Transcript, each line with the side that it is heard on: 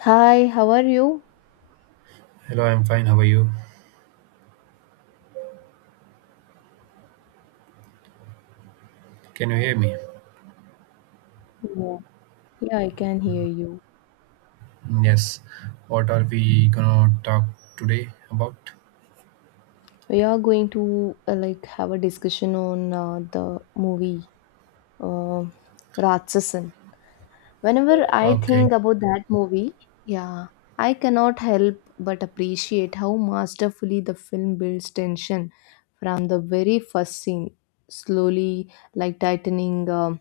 left: Hi, how are you?
right: Hello, I'm fine. How are you? Can you hear me?
left: Yeah, I can hear you.
right: Yes. What are we gonna talk today about?
left: We are going to like have a discussion on the movie uh, Ratsasan. Whenever I
right: Okay.
left: think about that movie, yeah, I cannot help but appreciate how masterfully the film builds tension from the very first scene, slowly like tightening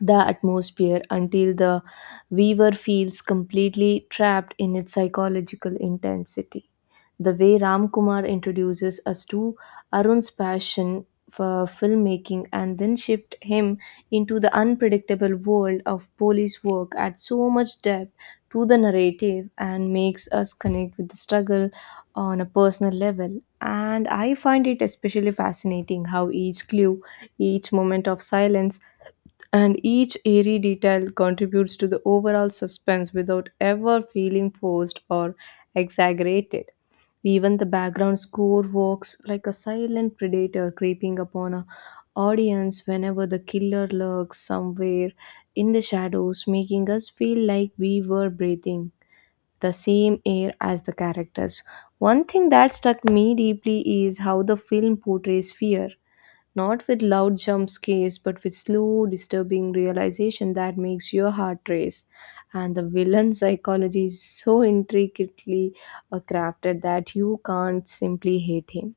left: the atmosphere until the viewer feels completely trapped in its psychological intensity. The way Ram Kumar introduces us to Arun's passion for filmmaking and then shift him into the unpredictable world of police work adds so much depth to the narrative and makes us connect with the struggle on a personal level. And I find it especially fascinating how each clue, each moment of silence, and each eerie detail contributes to the overall suspense without ever feeling forced or exaggerated. Even the background score works like a silent predator creeping upon a audience whenever the killer lurks somewhere in the shadows, making us feel like we were breathing the same air as the characters. One thing that struck me deeply is how the film portrays fear not with loud jump scares, but with slow, disturbing realization that makes your heart race. And the villain psychology is so intricately crafted that you can't simply hate him.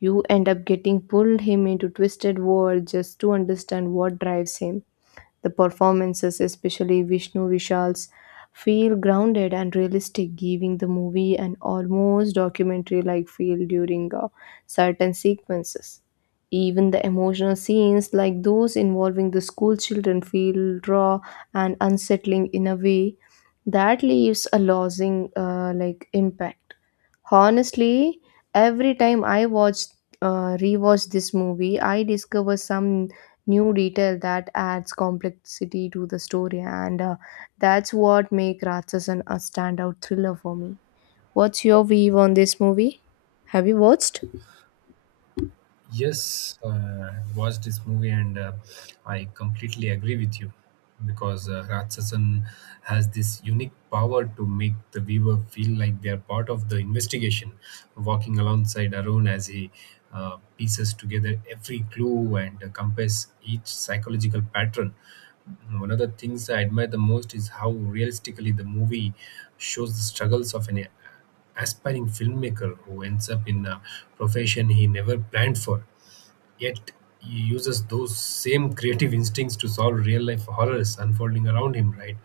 left: You end up getting pulled him into twisted world just to understand what drives him the performances, especially Vishnu Vishal's, feel grounded and realistic, giving the movie an almost documentary like feel during certain sequences. Even the emotional scenes, like those involving the school children, feel raw and unsettling in a way that leaves a losing like impact. Honestly, every time I watch rewatch this movie, I discover some new detail that adds complexity to the story and that's what make Ratsasan a standout thriller for me. What's your view on this movie? Have you watched?
right: Yes, I watched this movie and I completely agree with you because Ratsasan has this unique power to make the viewer feel like they are part of the investigation, walking alongside Arun as he pieces together every clue and compares each psychological pattern. One of the things I admire the most is how realistically the movie shows the struggles of an aspiring filmmaker who ends up in a profession he never planned for. Yet he uses those same creative instincts to solve real life horrors unfolding around him, right?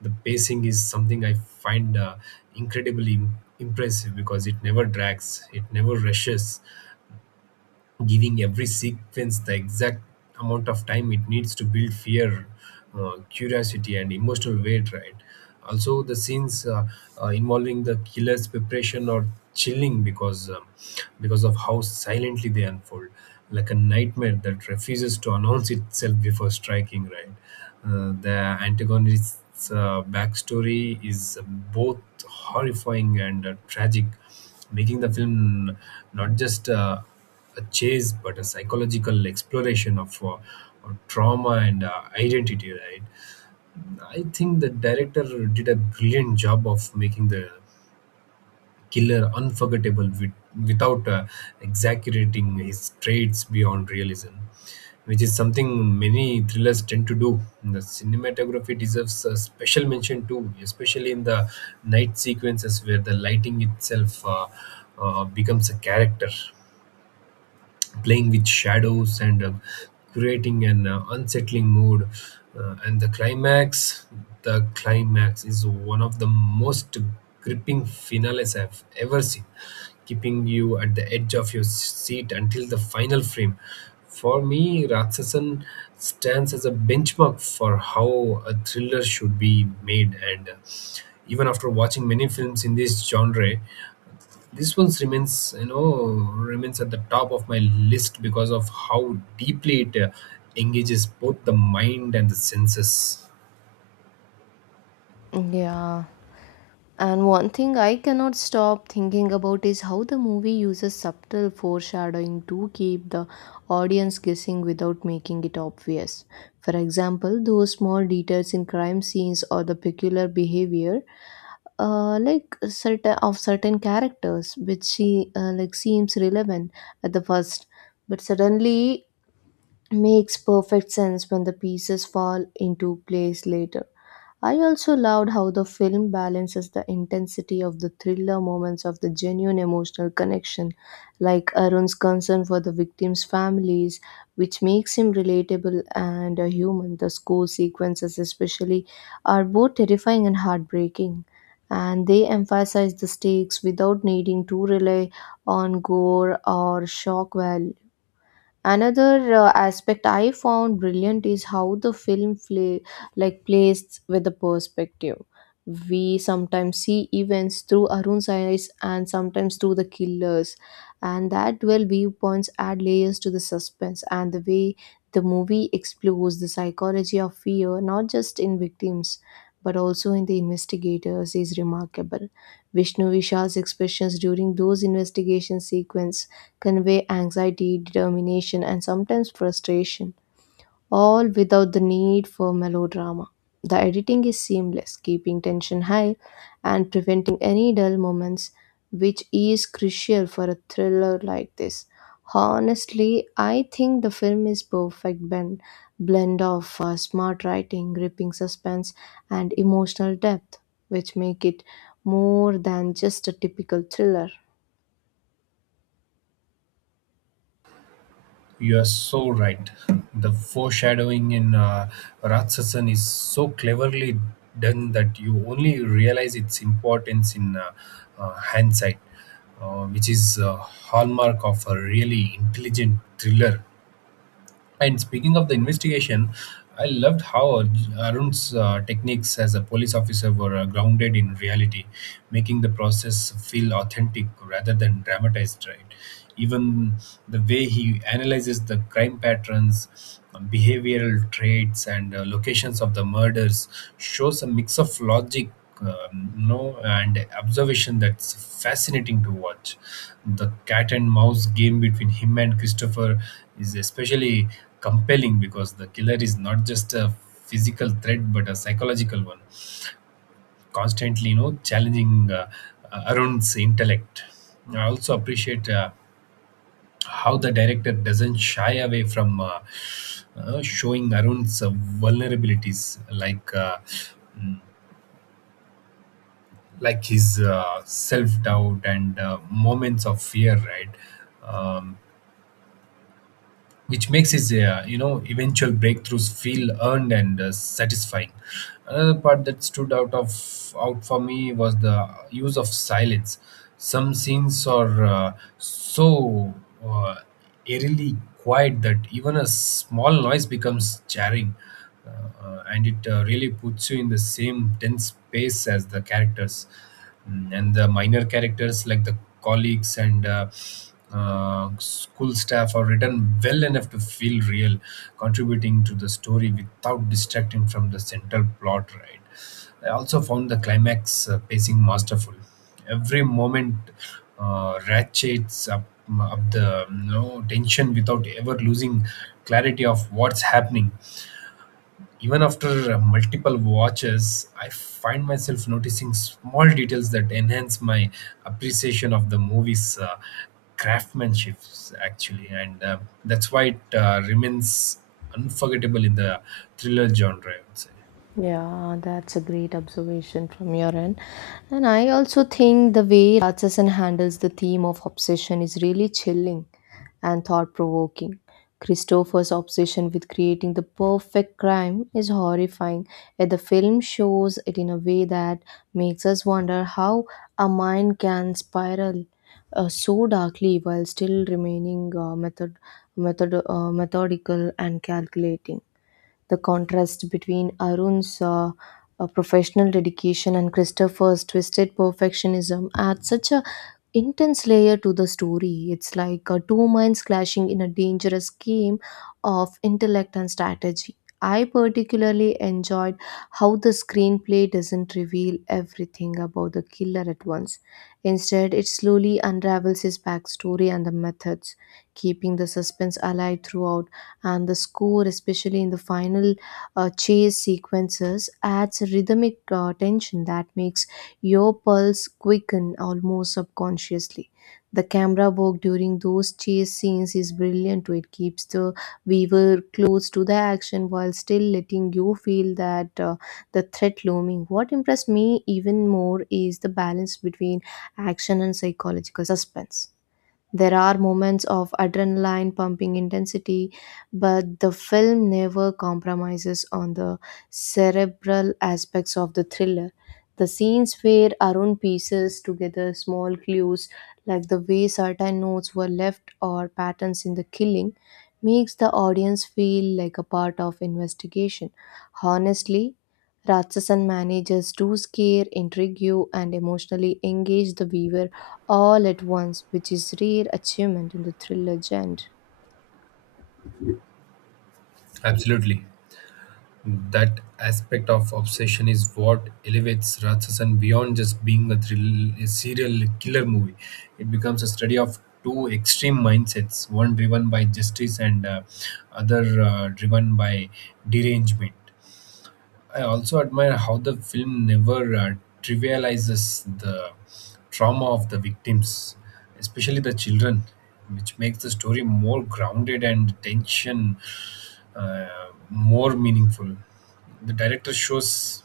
right: The pacing is something I find incredibly impressive because it never drags, it never rushes, giving every sequence the exact amount of time it needs to build fear, curiosity and emotional weight, right? Also the scenes, involving the killer's preparation are chilling because of how silently they unfold, like a nightmare that refuses to announce itself before striking, right? The antagonist's backstory is both horrifying and tragic, making the film not just a chase but a psychological exploration of trauma and identity, right? I think the director did a brilliant job of making the killer unforgettable without exaggerating his traits beyond realism, which is something many thrillers tend to do. The cinematography deserves a special mention too, especially in the night sequences where the lighting itself becomes a character, playing with shadows and creating an unsettling mood. And the climax is one of the most gripping finales I've ever seen, keeping you at the edge of your seat until the final frame. For me, Raksasan stands as a benchmark for how a thriller should be made, and even after watching many films in this genre, this one's remains at the top of my list because of how deeply it engages both the mind and the senses.
left: Yeah. And one thing I cannot stop thinking about is how the movie uses subtle foreshadowing to keep the audience guessing without making it obvious. For example, those small details in crime scenes or the peculiar behavior like certain characters which she like seems relevant at the first but suddenly makes perfect sense when the pieces fall into place later. I also loved how the film balances the intensity of the thriller moments of the genuine emotional connection, like Arun's concern for the victims' families, which makes him relatable and a human. The school sequences, especially, are both terrifying and heartbreaking, and they emphasize the stakes without needing to rely on gore or shock value. Another aspect I found brilliant is how the film plays with the perspective. We sometimes see events through Arun's eyes and sometimes through the killers, and that dual viewpoints add layers to the suspense, and the way the movie explores the psychology of fear not just in victims but also in the investigators is remarkable. Vishnu Vishal's expressions during those investigation sequence convey anxiety, determination, and sometimes frustration, all without the need for melodrama. The editing is seamless, keeping tension high and preventing any dull moments, which is crucial for a thriller like this. Honestly, I think the film is perfect blend of smart writing, gripping suspense, and emotional depth, which make it more than just a typical thriller.
right: You are so right. The foreshadowing in Ratsasan is so cleverly done that you only realize its importance in hindsight, which is a hallmark of a really intelligent thriller. And speaking of the investigation, I loved how Arun's techniques as a police officer were grounded in reality, making the process feel authentic rather than dramatized. Right? Even the way he analyzes the crime patterns, behavioral traits, and locations of the murders shows a mix of logic. You know, and observation that's fascinating to watch. The cat and mouse game between him and Christopher is especially compelling because the killer is not just a physical threat but a psychological one, constantly, you know, challenging Arun's intellect. I also appreciate how the director doesn't shy away from showing Arun's vulnerabilities, like uh, mm, like his self doubt and moments of fear, right? Um, which makes his, you know, eventual breakthroughs feel earned and satisfying. Another part that stood out for me was the use of silence. Some scenes are so uh, eerily quiet that even a small noise becomes jarring, and it really puts you in the same tense space as the characters. Mm, and the minor characters, like the colleagues and school staff, are written well enough to feel real, contributing to the story without distracting from the central plot, right? I also found the climax pacing masterful. Every moment ratchets up the, you know, tension without ever losing clarity of what's happening. Even after multiple watches, I find myself noticing small details that enhance my appreciation of the movie's craftsmanship, actually. And that's why it remains unforgettable in the thriller genre, I would say.
left: Yeah, that's a great observation from your end. And I also think the way Ratsasan handles the theme of obsession is really chilling and thought provoking. Christopher's obsession with creating the perfect crime is horrifying, yet the film shows it in a way that makes us wonder how a mind can spiral so darkly while still remaining methodical and calculating. The contrast between Arun's professional dedication and Christopher's twisted perfectionism adds such a intense layer to the story. It's like two minds clashing in a dangerous game of intellect and strategy. I particularly enjoyed how the screenplay doesn't reveal everything about the killer at once. Instead, it slowly unravels his backstory and the methods, keeping the suspense alive throughout. And the score, especially in the final chase sequences, adds a rhythmic tension that makes your pulse quickened almost subconsciously. The camera work during those chase scenes is brilliant. It keeps the viewer close to the action while still letting you feel that the threat looming. What impressed me even more is the balance between action and psychological suspense. There are moments of adrenaline pumping intensity, but the film never compromises on the cerebral aspects of the thriller. The scenes where Arun pieces together small clues, like the way certain notes were left or patterns in the killing, makes the audience feel like a part of investigation. Honestly, Ratsasan manages to scare, intrigue you, and emotionally engage the viewer all at once, which is rare achievement in the thriller genre.
right: Absolutely. That aspect of obsession is what elevates Ratsasan beyond just being a serial killer movie. It becomes a study of two extreme mindsets, one driven by justice and other driven by derangement. I also admire how the film never trivializes the trauma of the victims, especially the children, which makes the story more grounded and tension uh, more meaningful. The director shows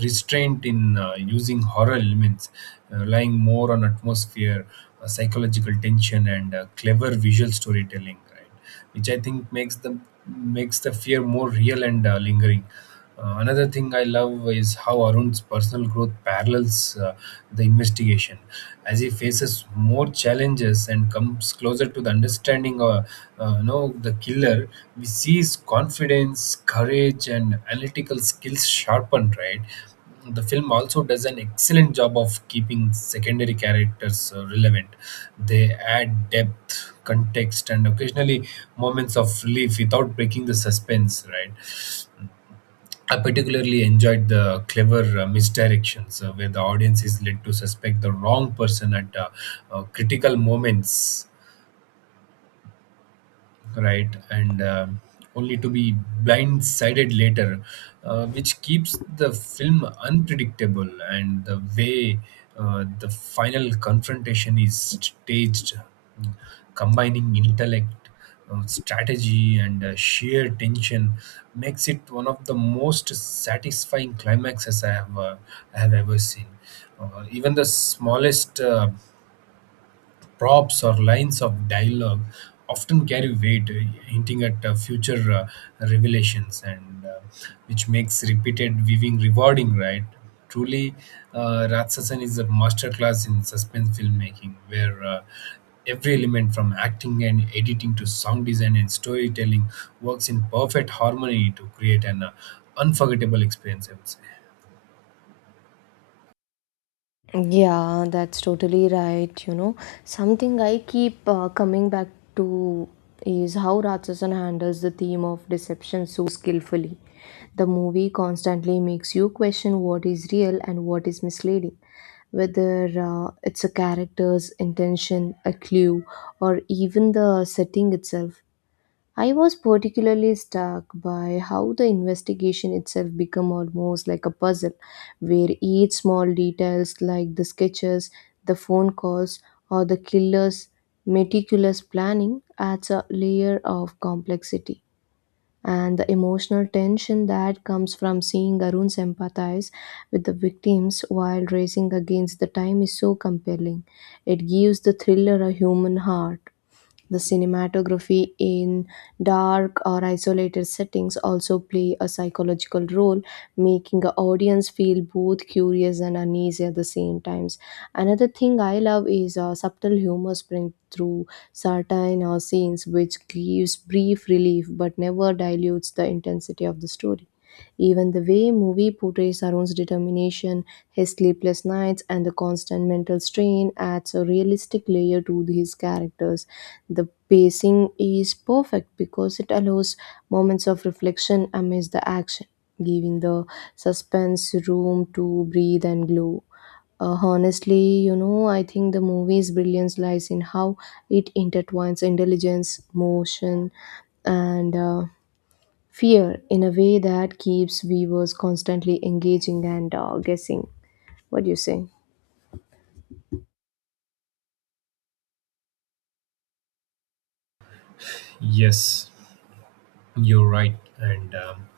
right: restraint in using horror elements, relying more on atmosphere, psychological tension, and clever visual storytelling, right? Which I think makes the fear more real and lingering. Another thing I love is how Arun's personal growth parallels the investigation. As he faces more challenges and comes closer to the understanding of, you know, the killer, we see his confidence, courage and analytical skills sharpened, right? The film also does an excellent job of keeping secondary characters relevant. They add depth, context and occasionally moments of relief without breaking the suspense, right? I particularly enjoyed the clever misdirections, where the audience is led to suspect the wrong person at critical moments, right? And um, only to be blindsided later, which keeps the film unpredictable. And the way the final confrontation is staged, mm, combining intellect, strategy and sheer tension, makes it one of the most satisfying climaxes I have ever seen. Even the smallest props or lines of dialogue often carry weight, hinting at future revelations, and which makes repeated viewing rewarding, right? Truly, Ratsasan is a masterclass in suspense filmmaking, where every element, from acting and editing to sound design and storytelling, works in perfect harmony to create an unforgettable experience, I would say.
left: Yeah, that's totally right. You know, something I keep coming back to is how Ratsasan handles the theme of deception so skillfully. The movie constantly makes you question what is real and what is misleading, whether it's a character's intention, a clue, or even the setting itself. I was particularly struck by how the investigation itself became almost like a puzzle, where each small details like the sketches, the phone calls, or the killer's meticulous planning adds a layer of complexity, and the emotional tension that comes from seeing Arun sympathize with the victims while racing against the time is so compelling. It gives the thriller a human heart. The cinematography in dark or isolated settings also play a psychological role, making the audience feel both curious and uneasy at the same times. Another thing I love is subtle humor spring through certain scenes, which gives brief relief but never dilutes the intensity of the story. Even the way movie portrays Arun's determination, his sleepless nights, and the constant mental strain adds a realistic layer to his characters. The pacing is perfect because it allows moments of reflection amidst the action, giving the suspense room to breathe and glow. Honestly, you know, I think the movie's brilliance lies in how it intertwines intelligence, motion, and fear in a way that keeps viewers constantly engaging and guessing. What do you say?
right: Yes, you're right. And um,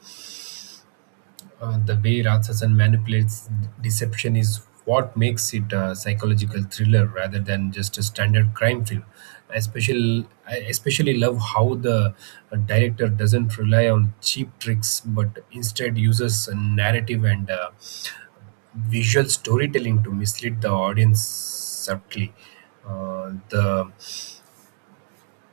right: Uh, the way Ratsasan manipulates deception is what makes it a psychological thriller rather than just a standard crime film. I especially love how the director doesn't rely on cheap tricks but instead uses a narrative and visual storytelling to mislead the audience subtly. The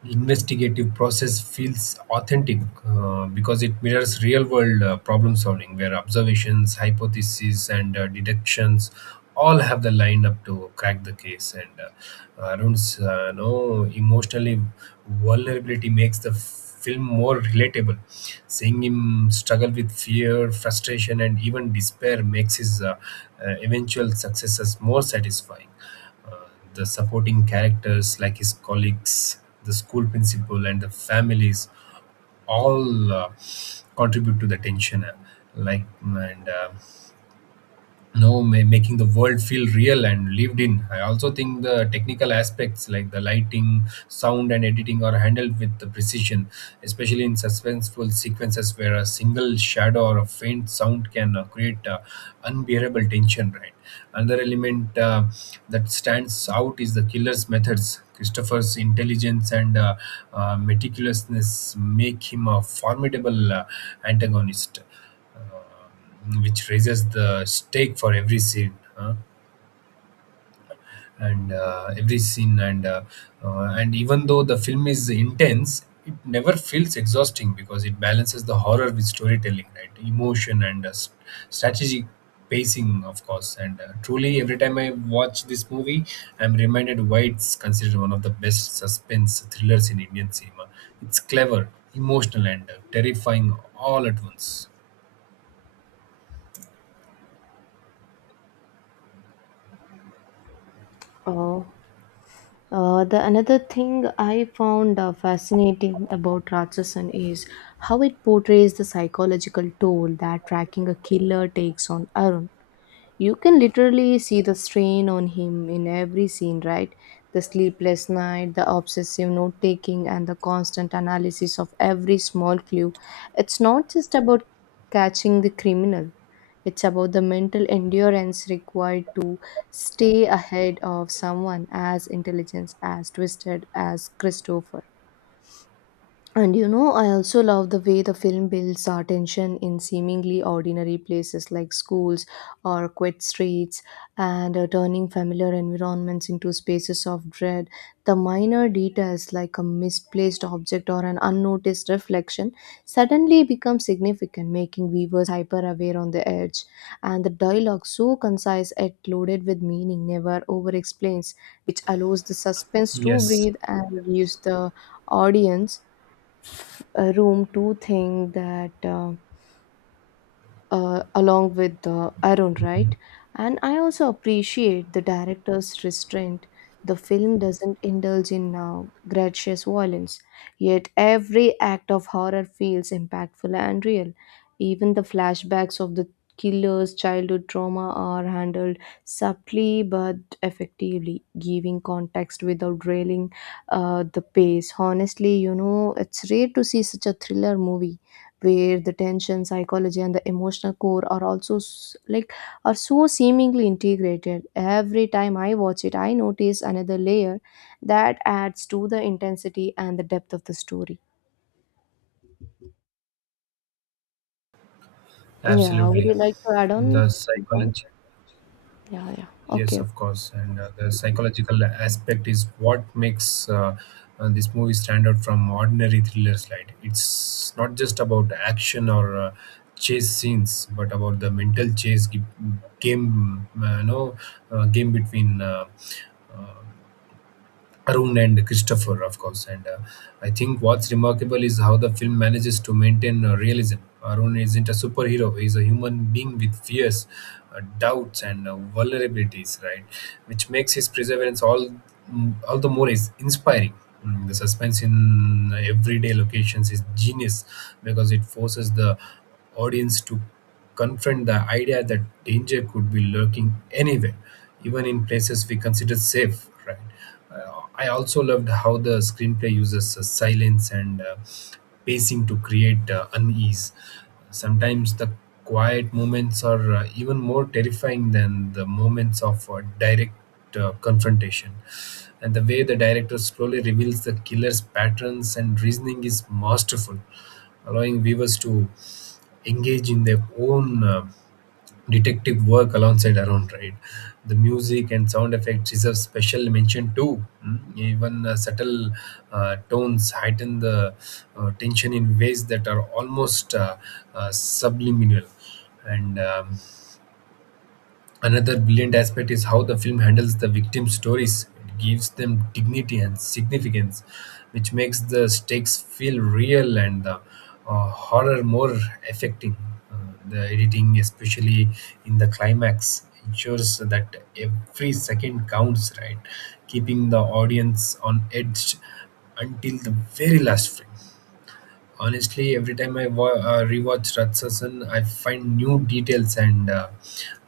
right: investigative process feels authentic because it mirrors real world problem solving, where observations, hypotheses and deductions all have the lined up to crack the case. And Arun's no emotionally vulnerability makes the film more relatable. Seeing him struggle with fear, frustration and even despair makes his eventual successes more satisfying. Uh, the supporting characters, like his colleagues, the school principal, and the families, all contribute to the tension. Like and no ma- Making the world feel real and lived in. I also think the technical aspects, like the lighting, sound and editing, are handled with the precision, especially in suspenseful sequences where a single shadow or a faint sound can create unbearable tension, right? Another element that stands out is the killer's methods. Christopher's intelligence and meticulousness make him a formidable antagonist. Uh, which raises the stake for every scene, huh? and every scene and even though the film is intense, it never feels exhausting because it balances the horror with storytelling, right, emotion and strategic pacing, of course. And Truly, every time I watch this movie, I'm reminded why it's considered one of the best suspense thrillers in Indian cinema. It's clever, emotional and terrifying all at once.
left: Oh, the another thing I found fascinating about Ratchasan is how it portrays the psychological toll that tracking a killer takes on Arun. You can literally see the strain on him in every scene, right? The sleepless night, the obsessive note taking, and the constant analysis of every small clue. It's not just about catching the criminal, it's about the mental endurance required to stay ahead of someone as intelligent as twisted as Christopher. And you know, I also love the way the film builds our tension in seemingly ordinary places like schools or quiet streets and turning familiar environments into spaces of dread. The minor details like a misplaced object or an unnoticed reflection suddenly become significant, making viewers hyper aware on the edge. And the dialogue, so concise yet loaded with meaning, never over explains, which allows the suspense to
right: Yes.
left: breathe and gives the audience room to think that along with Arun, right? And I also appreciate the director's restraint. The film doesn't indulge in gratuitous violence, yet every act of horror feels impactful and real. Even the flashbacks of the killer's childhood trauma are handled subtly but effectively, giving context without railing the pace. Honestly, you know, it's rare to see such a thriller movie where the tension psychology and the emotional core are also are so seemingly integrated. Every time I watch it I notice another layer that adds to the intensity and the depth of the story. Yeah, would
right: Absolutely.
left: you like to add on
right: The
left: some point?
right: psychology,
left: Yeah, yeah,
right: yes,
left: okay.
right: of course, and the psychological aspect is what makes this movie stand out from ordinary thrillers. Right, it's not just about action or chase scenes, but about the mental chase gi- game, no, game between uh, Arun and Christopher, of course. And I think what's remarkable is how the film manages to maintain realism. Arun isn't a superhero, he's a human being with fears, doubts, and vulnerabilities, right? Which makes his all the more is inspiring. Mm, the suspense in everyday locations is genius because it forces the audience to confront the idea that danger could be lurking anywhere, even in places we consider safe, right? I also loved how the screenplay uses silence and pacing to create unease. Sometimes the quiet moments are even more terrifying than the moments of direct confrontation. And the way the director slowly reveals the killer's patterns and reasoning is masterful, allowing viewers to engage in their own detective work alongside Aaron. Right. The music and sound effects deserve special mention too. Mm, even subtle tones heighten the tension in ways that are almost subliminal. And Another brilliant aspect is how the film handles the victim stories. It gives them dignity and significance, which makes the stakes feel real and the horror more affecting. Uh, the editing, especially in the climax, ensures that every second counts, right? Keeping the audience on edge until the very last frame. Honestly, every time I rewatch Ratsasan, I find new details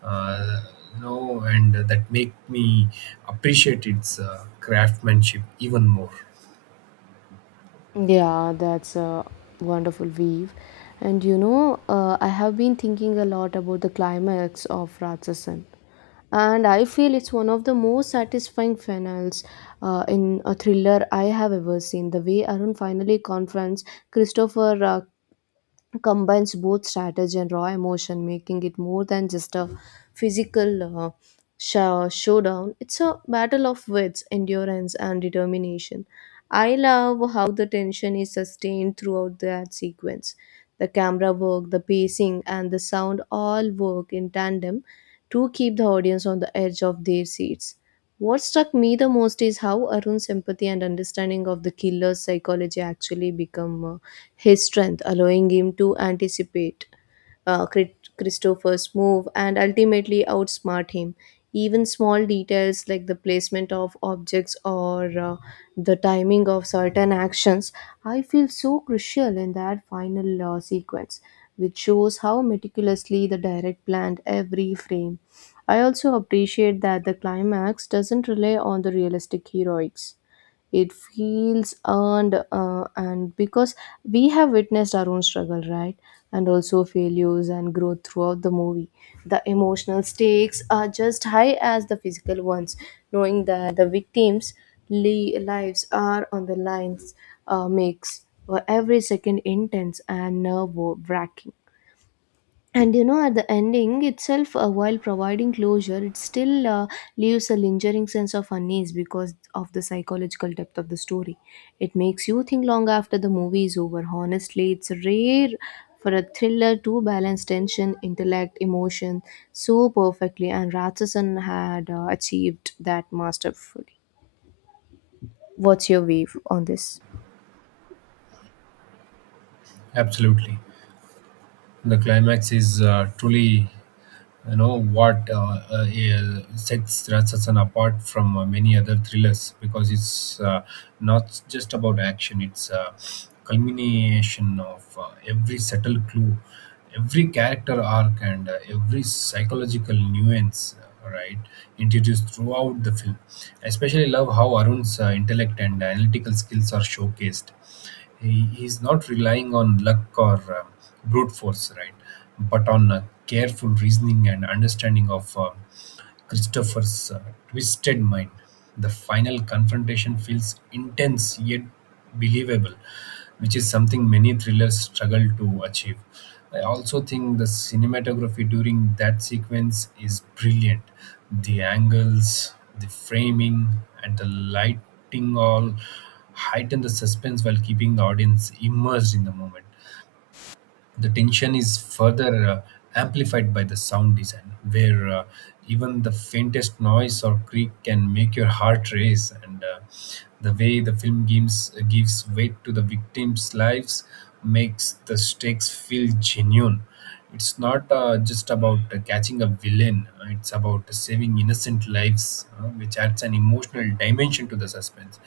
right: uh, and that make me appreciate its craftsmanship even more.
left: Yeah, that's a wonderful weave. And you know, I have been thinking a lot about the climax of Ratsasan, and I feel it's one of the most satisfying finals in a thriller I have ever seen. The way Arun finally confronts Christopher combines both strategy and raw emotion, making it more than just a physical showdown. It's a battle of wits, endurance, and determination. I love how the tension is sustained throughout that sequence. The camera work, the pacing, and the sound all work in tandem to keep the audience on the edge of their seats. What struck me the most is how Arun's empathy and understanding of the killer's psychology actually become his strength, allowing him to anticipate Christopher's move and ultimately outsmart him. Even small details like the placement of objects or the timing of certain actions, I feel so crucial in that final sequence, which shows how meticulously the direct planned every frame. I also appreciate that the climax doesn't rely on the realistic heroics. It feels earned and because we have witnessed our own struggle, right? And also failures and growth throughout the movie. The emotional stakes are just high as the physical ones, knowing that the victims' lives are on the lines makes every second intense and nerve wracking. And you know, at the ending itself while providing closure it still leaves a lingering sense of unease because of the psychological depth of the story. It makes you think long after the movie is over. Honestly, it's rare for a thriller to balance tension intellect emotion so perfectly, and Ratchasan had achieved that masterfully. What's your view on this?
right: Absolutely, the climax is truly. You know what, sets Ratsasan apart from many other thrillers, because it's not just about action; it's a culmination of every subtle clue, every character arc, and every psychological nuance. Right, introduced throughout the film. I especially love how Arun's intellect and analytical skills are showcased. He's not relying on luck or um, brute force, right? But on careful reasoning and understanding of Christopher's twisted mind. The final confrontation feels intense yet believable, which is something many thrillers struggle to achieve. I also think the cinematography during that sequence is brilliant. The angles, the framing, and the lighting all heighten the suspense while keeping the audience immersed in the moment. The tension is further amplified by the sound design, where even the faintest noise or creak can make your heart race. And the way the film gives weight to the victims' lives makes the stakes feel genuine. It's not just about catching a villain; it's about saving innocent lives, which adds an emotional dimension to the suspense.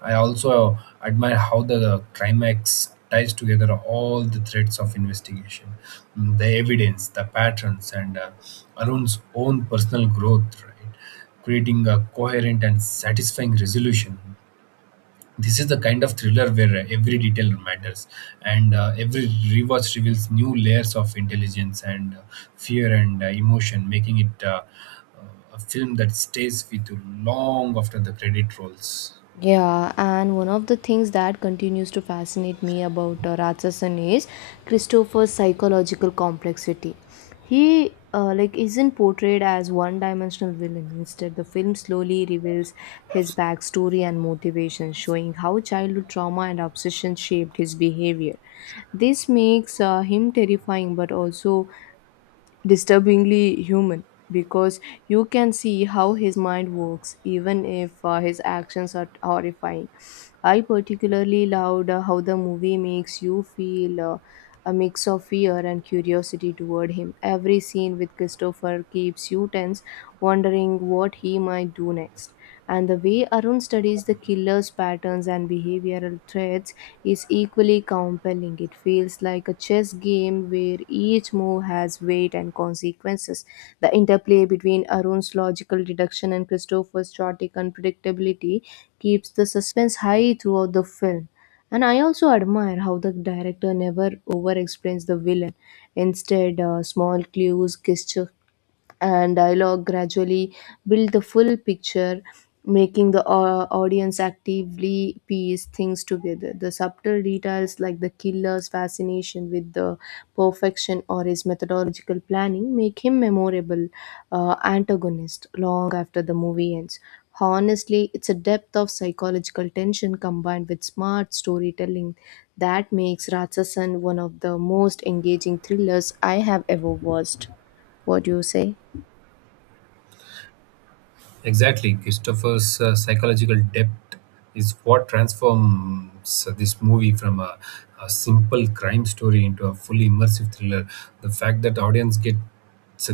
right: I also admire how the climax ties together all the threads of investigation. Mm, the evidence, the patterns, and Arun's own personal growth, right? Creating a coherent and satisfying resolution. This is the kind of thriller where every detail matters, and every rewatch reveals new layers of intelligence and fear and emotion, making it a film that stays with you long after the credit rolls.
left: Yeah, and one of the things that continues to fascinate me about Ratsasan is Christopher's psychological complexity. He isn't portrayed as one-dimensional villain. Instead, the film slowly reveals his backstory and motivation, showing how childhood trauma and obsession shaped his behavior. This makes him terrifying, but also disturbingly human because you can see how his mind works even if his actions are horrifying. I particularly loved how the movie makes you feel a mix of fear and curiosity toward him. Every scene with Christopher keeps you tense, wondering what he might do next. And the way Arun studies the killer's patterns and behavioral threats is equally compelling. It feels like a chess game where each move has weight and consequences. The interplay between Arun's logical deduction and Christopher's chaotic unpredictability keeps the suspense high throughout the film. And I also admire how the director never over explains the villain. Instead, small clues, gesture, and dialogue gradually build the full picture, making the audience actively piece things together. The subtle details like the killer's fascination with the perfection or his methodological planning make him memorable antagonist long after the movie ends. Honestly, it's a depth of psychological tension combined with smart storytelling that makes Ratsasan one of the most engaging thrillers I have ever watched. What do you say?
right: Exactly, Christopher's psychological depth is what transforms this movie from a simple crime story into a fully immersive thriller. The fact that the audience gets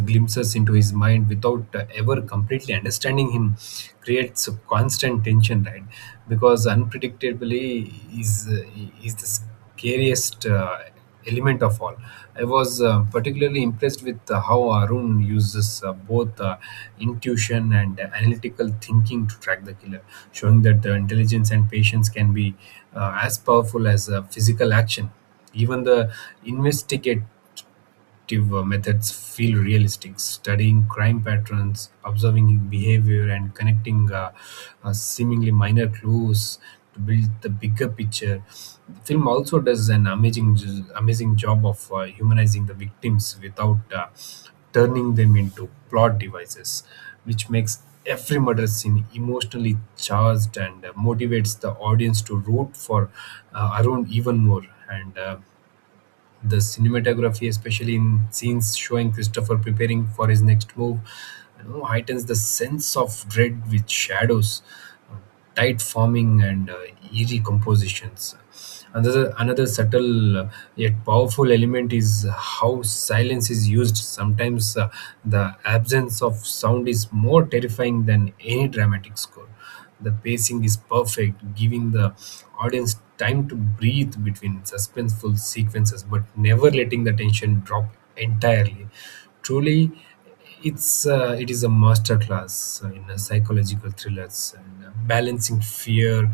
right: glimpses into his mind without ever completely understanding him creates a constant tension, right? Because unpredictably is uh, is the scariest element of all. I was particularly impressed with how Arun uses both intuition and analytical thinking to track the killer, showing that the intelligence and patience can be as powerful as physical action. Even the investigate detective methods feel realistic. Studying crime patterns, observing behavior, and connecting seemingly minor clues to build the bigger picture. The film also does an amazing job of humanizing the victims without turning them into plot devices, which makes every murder scene emotionally charged and motivates the audience to root for Arun even more. And the cinematography, especially in scenes showing Christopher preparing for his next move, heightens the sense of dread with shadows, uh, tight forming, and eerie compositions. Another subtle yet powerful element is how silence is used. Sometimes the absence of sound is more terrifying than any dramatic score. The pacing is perfect, giving the audience time to breathe between suspenseful sequences, but never letting the tension drop entirely. Truly, it is a masterclass in psychological thrillers and balancing fear,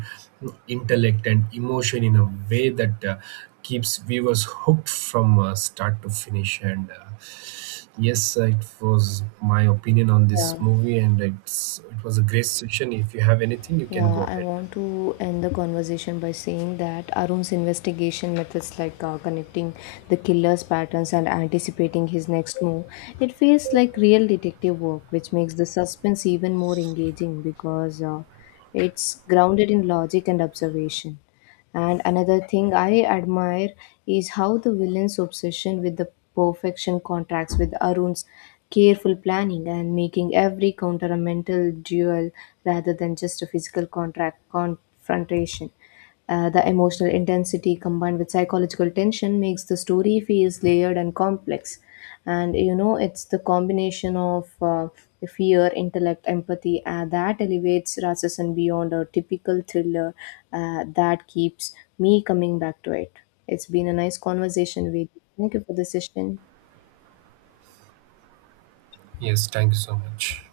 right: intellect, and emotion in a way that keeps viewers hooked from start to finish. And yes, it was my opinion on this
left: Yeah,
right: movie, and it was a great session. If you have anything, you can go
left: yeah. I
right: ahead.
left: want to end the conversation by saying that Arun's investigation methods, like connecting the killer's patterns and anticipating his next move, it feels like real detective work, which makes the suspense even more engaging because it's grounded in logic and observation. And another thing I admire is how the villain's obsession with the perfection contracts with Arun's careful planning and making every counter a mental duel rather than just a physical contract confrontation. The emotional intensity combined with psychological tension makes the story feels layered and complex. And you know, it's the combination of fear, intellect, empathy that elevates Rasasan beyond a typical thriller that keeps me coming back to it. It's been a nice conversation with you. Thank you for the session.
right: Yes, thank you so much.